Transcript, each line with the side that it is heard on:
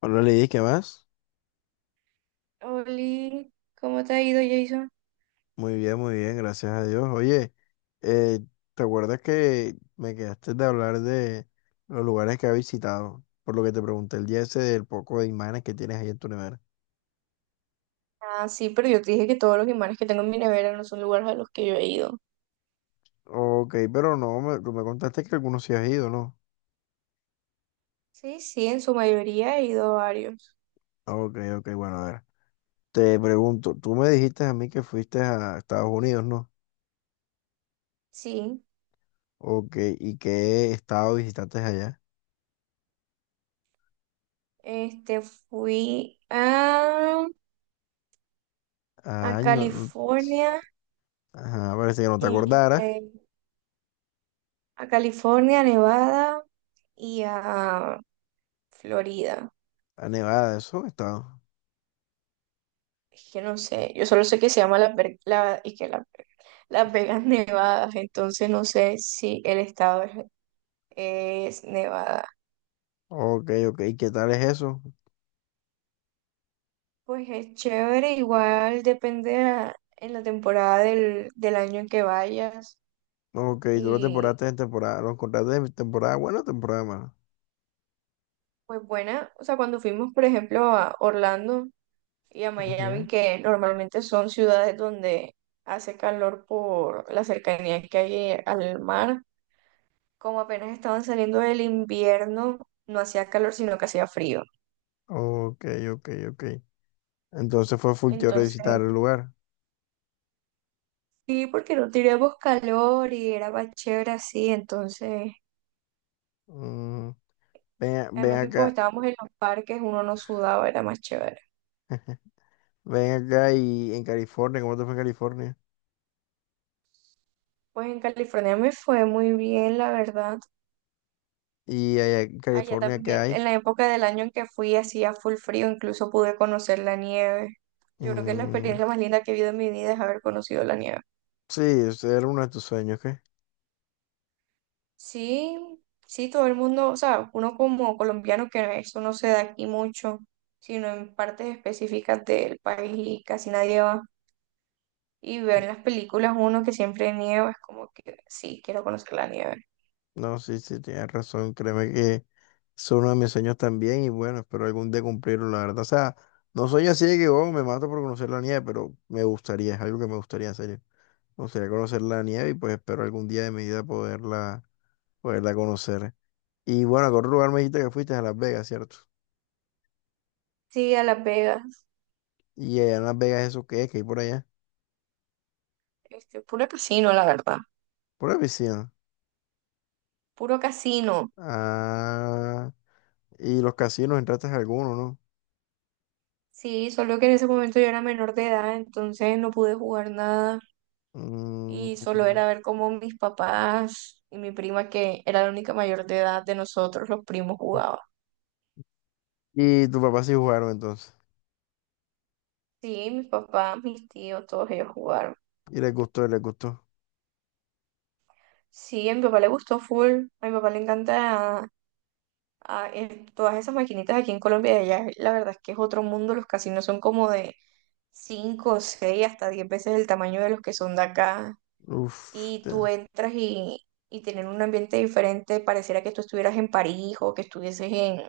left: Hola Lidis, ¿qué más?
right: Oli, ¿cómo te ha ido, Jason?
left: Muy bien, gracias a Dios. Oye, eh, ¿te acuerdas que me quedaste de hablar de los lugares que has visitado? Por lo que te pregunté el día ese del poco de imanes que tienes ahí en tu nevera.
right: Ah, sí, pero yo te dije que todos los imanes que tengo en mi nevera no son lugares a los que yo he ido.
left: Ok, pero no, me, tú me contaste que algunos sí has ido, ¿no?
right: Sí, sí, en su mayoría he ido a varios.
left: Ok, ok, bueno, a ver. Te pregunto, tú me dijiste a mí que fuiste a Estados Unidos, ¿no?
right: Sí,
left: Ok, ¿y qué estado visitaste allá?
right: fui a
left: Ay,
right: California,
left: ajá, parece que no te acordaras.
right: este, a California, Nevada y a Florida.
left: A Nevada, eso, estado.
right: Es que no sé, yo solo sé que se llama la, Ver- la, y que la, Las Vegas Nevadas, entonces no sé si es Nevada.
left: Ok, ok, ¿qué tal es eso?
right: Pues es chévere, igual depende en la temporada del año en que vayas.
left: Ok, tú lo
right: Y
left: temporaste en temporada, lo encontraste de temporada buena o temporada mala.
right: pues buena, o sea, cuando fuimos, por ejemplo, a Orlando y a Miami,
left: Ujú.
right: que normalmente son ciudades donde hace calor por la cercanía que hay al mar, como apenas estaban saliendo del invierno, no hacía calor, sino que hacía frío.
left: Ok, ok, ok. Entonces fue full teórico de
right: Entonces,
left: visitar el lugar.
right: sí, porque no teníamos calor y era más chévere así, entonces...
left: Mm, Ven, ven
right: Además que como
left: acá,
right: estábamos en los parques, uno no sudaba, era más chévere.
left: ven acá y en California, ¿cómo te fue en California?
right: Pues en California me fue muy bien, la verdad.
left: Y allá en
right: Allá
left: California, ¿qué
right: también,
left: hay?
right: en la época del año en que fui, hacía full frío, incluso pude conocer la nieve. Yo creo que es la
left: Mm.
right: experiencia más linda que he vivido en mi vida es haber conocido la nieve.
left: Sí, ese era uno de tus sueños.
right: Sí, sí, todo el mundo, o sea, uno como colombiano que eso no se da aquí mucho, sino en partes específicas del país y casi nadie va. Y ver en las películas uno que siempre nieva, es como que sí, quiero conocer la nieve.
left: No, sí, sí, tienes razón. Créeme que es uno de mis sueños también y bueno, espero algún día cumplirlo, la verdad. O sea, no soy así de que oh, me mato por conocer la nieve, pero me gustaría, es algo que me gustaría hacer. Me gustaría conocer la nieve y pues espero algún día de mi vida poderla, poderla conocer. Y bueno, ¿a qué otro lugar me dijiste que fuiste? A Las Vegas, ¿cierto?
right: Sí, a Las Vegas.
left: Y allá en Las Vegas, ¿eso qué es? ¿Qué hay por allá?
right: Puro casino, la verdad.
left: Por la piscina.
right: Puro casino.
left: Ah, y los casinos, entraste a alguno, ¿no?
right: Sí, solo que en ese momento yo era menor de edad, entonces no pude jugar nada.
left: Mm.
right: Y solo era ver cómo mis papás y mi prima, que era la única mayor de edad de nosotros, los primos jugaban.
left: Y tu papá sí jugaron entonces.
right: Sí, mis papás, mis tíos, todos ellos jugaron.
left: Y les gustó, les gustó.
right: Sí, a mi papá le gustó full. A mi papá le encanta todas esas maquinitas aquí en Colombia. Y allá, la verdad es que es otro mundo. Los casinos son como de 5 6 hasta 10 veces el tamaño de los que son de acá.
left: Uf,
right: Y
left: te-
right: tú entras y tienen un ambiente diferente, pareciera que tú estuvieras en París o que estuvieses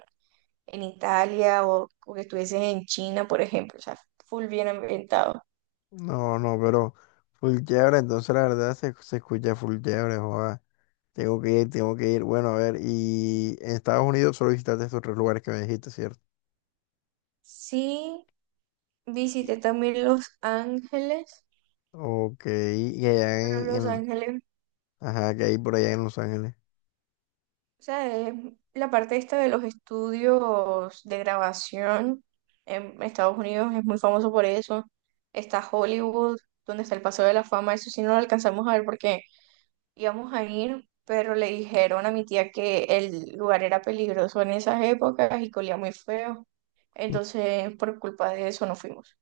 right: en Italia o que estuvieses en China, por ejemplo, o sea, full bien ambientado.
left: no, no, pero full chévere, entonces la verdad se, se escucha full chévere, joda. Tengo que ir, tengo que ir. Bueno, a ver, y en Estados Unidos solo visitaste estos tres lugares que me dijiste, ¿cierto?
right: Sí,
left: Y-
right: visité también Los Ángeles,
left: Ok, y allá
right: pero Los Ángeles,
left: ajá, ¿que hay por allá en Los Ángeles?
right: o sea, es la parte esta de los estudios de grabación en Estados Unidos es muy famoso por eso. Está Hollywood, donde está el Paseo de la Fama, eso sí no lo alcanzamos a ver porque íbamos a ir, pero le dijeron a mi tía que el lugar era peligroso en esas épocas y que olía muy feo.
left: Mm.
right: Entonces, por culpa de eso no fuimos.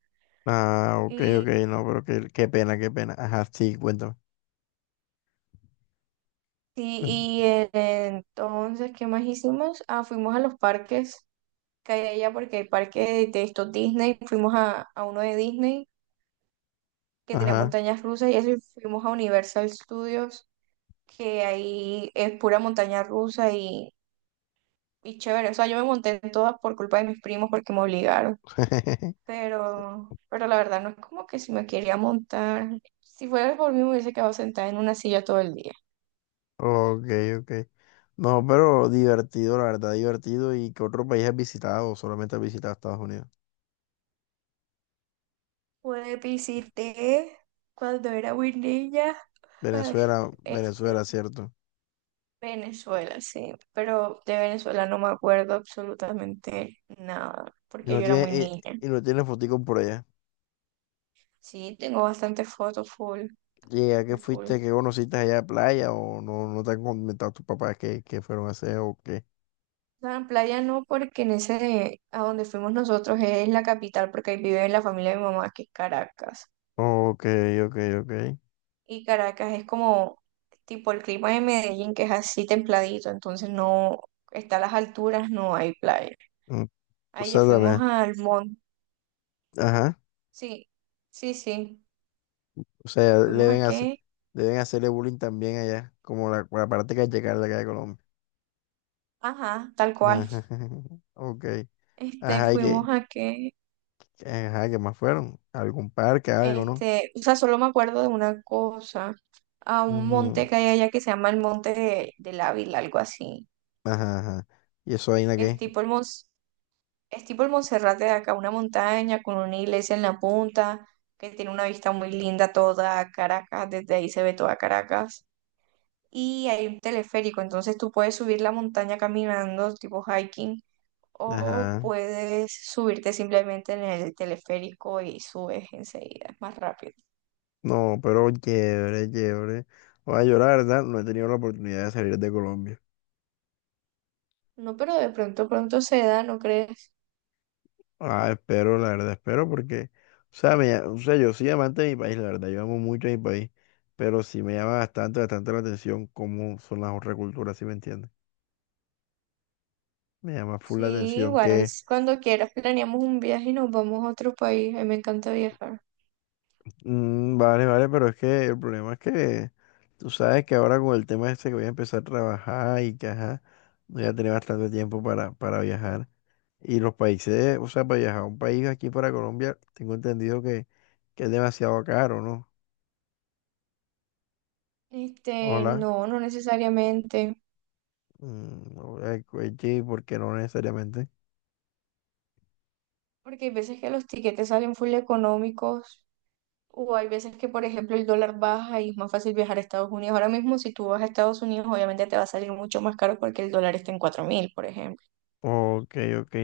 left: Ah, ok, ok,
right: Y,
left: no, pero qué, qué pena, qué pena. Ajá, sí, cuéntame.
right: sí,
left: cuen-
right: entonces, ¿qué más hicimos? Ah, fuimos a los parques que hay allá, porque hay parques de estos Disney. Fuimos a uno de Disney que tenía
left: Ajá.
right: montañas rusas y eso, y fuimos a Universal Studios, que ahí es pura montaña rusa y chévere. O sea, yo me monté en todas por culpa de mis primos porque me obligaron. Pero la verdad no es como que si me quería montar. Si fuera por mí, me hubiese quedado sentada en una silla todo el día.
left: Ok, ok. No, pero divertido, la verdad, divertido. ¿Y qué otro país has visitado? ¿O solamente has visitado Estados Unidos?
right: Pues visité cuando era muy niña, ay,
left: Venezuela, Venezuela,
right: este,
left: cierto.
right: Venezuela, sí, pero de Venezuela no me acuerdo absolutamente nada,
left: Y
right: porque
left: no
right: yo era muy
left: tiene,
right: niña.
left: y no tiene fotico por allá.
right: Sí, tengo bastantes fotos full,
left: ¿Y a qué
right: full, full.
left: fuiste? ¿Qué conociste allá de playa? ¿O no, no te han comentado tus papás qué, qué fueron a hacer o qué?
right: La playa no, porque en ese, a donde fuimos nosotros es la capital, porque ahí vive la familia de mi mamá, que es Caracas.
left: Ok, ok, ok.
right: Y Caracas es como tipo el clima de Medellín, que es así templadito, entonces no está a las alturas, no hay playa.
left: Mm. O
right: Ahí ya
left: sea,
right: fuimos
left: también.
right: al monte.
left: Ajá.
right: Sí, sí, sí.
left: O sea, le
right: Fuimos a
left: deben hacer,
right: qué.
left: deben hacerle bullying también allá, como la parte callejera de acá de Colombia.
right: Ajá, tal
left: Ajá.
right: cual.
left: Ok. Ajá, y
right: Fuimos
left: que,
right: a qué.
left: ajá, ¿qué más fueron? ¿Algún parque, algo, no?
right: O sea, solo me acuerdo de una cosa. A un
left: Ujú.
right: monte que hay allá que se llama el Monte del Ávila, algo así.
left: Ajá, ajá. ¿Y eso ahí en
right: Que es
left: qué?
right: tipo el monte. Es tipo el Monserrate de acá, una montaña con una iglesia en la punta, que tiene una vista muy linda toda Caracas, desde ahí se ve toda Caracas. Y hay un teleférico, entonces tú puedes subir la montaña caminando, tipo hiking, o
left: Ajá.
right: puedes subirte simplemente en el teleférico y subes enseguida, es más rápido.
left: No, pero chévere, chévere. Oye, yo la verdad no he tenido la oportunidad de salir de Colombia.
right: No, pero de pronto, pronto se da, ¿no crees?
left: Ah, espero, la verdad, espero porque, o sea, me, o sea, yo soy amante de mi país, la verdad, yo amo mucho a mi país, pero sí me llama bastante, bastante la atención ¿cómo son las otras culturas, si me entiendes? Me llama full la
right: Sí,
left: atención
right: igual,
left: que,
right: es cuando quieras planeamos un viaje y nos vamos a otro país, a mí me encanta viajar.
left: mm, vale, vale, pero es que el problema es que tú sabes que ahora con el tema este que voy a empezar a trabajar y que, ajá, voy a tener bastante tiempo para viajar. Y los países, o sea, para viajar a un país aquí para Colombia, tengo entendido que es demasiado caro, ¿no? Hola,
right: No, no necesariamente.
left: mm, sí, porque no necesariamente.
right: Porque hay veces que los tiquetes salen full económicos o hay veces que, por ejemplo, el dólar baja y es más fácil viajar a Estados Unidos. Ahora mismo, si tú vas a Estados Unidos, obviamente te va a salir mucho más caro porque el dólar está en 4000 por ejemplo.
left: Ok, ok.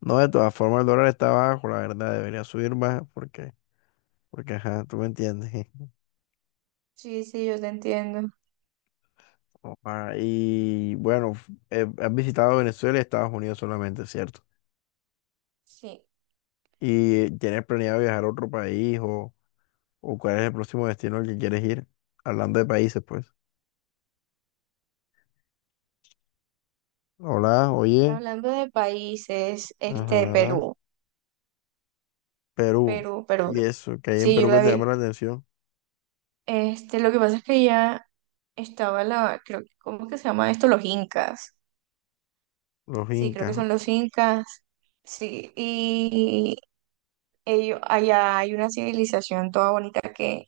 left: No, de todas formas el dólar está bajo, la verdad, debería subir más porque, porque, ajá, tú me entiendes.
right: Sí, sí, yo te entiendo.
left: Opa, y bueno, has visitado Venezuela y Estados Unidos solamente, ¿cierto?
right: Sí.
left: ¿Y tienes planeado viajar a otro país? ¿O o cuál es el próximo destino al que quieres ir? Hablando de países, pues. Hola, oye.
right: Hablando de países,
left: Ajá,
right: Perú,
left: Perú.
right: Perú.
left: Y eso, ¿que hay en
right: Sí, yo
left: Perú que
right: la
left: te
right: vi.
left: llama la atención?
right: Lo que pasa es que ya estaba la, creo, ¿cómo que se llama esto? Los incas.
left: Los
right: Sí, creo que
left: incas.
right: son los incas. Sí, allá hay una civilización toda bonita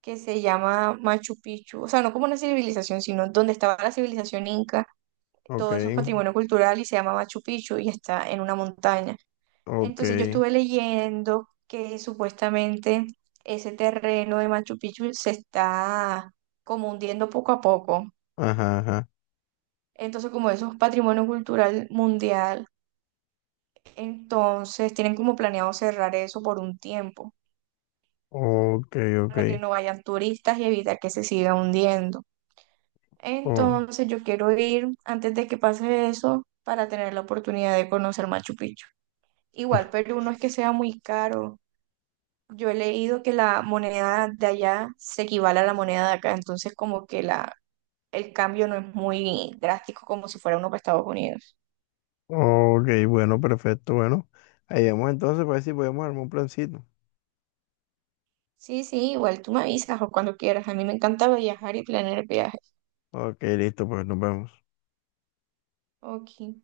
right: que se llama Machu Picchu, o sea, no como una civilización, sino donde estaba la civilización inca,
left: Ok,
right: todo eso es patrimonio cultural y se llama Machu Picchu y está en una montaña.
left: ok.
right: Entonces yo estuve leyendo que supuestamente ese terreno de Machu Picchu se está como hundiendo poco a poco.
left: Ajá, ajá.
right: Entonces, como eso es patrimonio cultural mundial, entonces tienen como planeado cerrar eso por un tiempo
left: Ok, ok.
right: para que no vayan turistas y evitar que se siga hundiendo.
left: Oh,
right: Entonces yo quiero ir antes de que pase eso para tener la oportunidad de conocer Machu Picchu. Igual Perú no es que sea muy caro. Yo he leído que la moneda de allá se equivale a la moneda de acá, entonces como que el cambio no es muy drástico como si fuera uno para Estados Unidos.
left: ok, bueno, perfecto. Bueno, ahí vamos entonces para ver si podemos armar un plancito.
right: Sí, sí, igual tú me avisas o cuando quieras. A mí me encanta viajar y planear viajes.
left: Ok, listo, pues nos vemos.
right: Ok.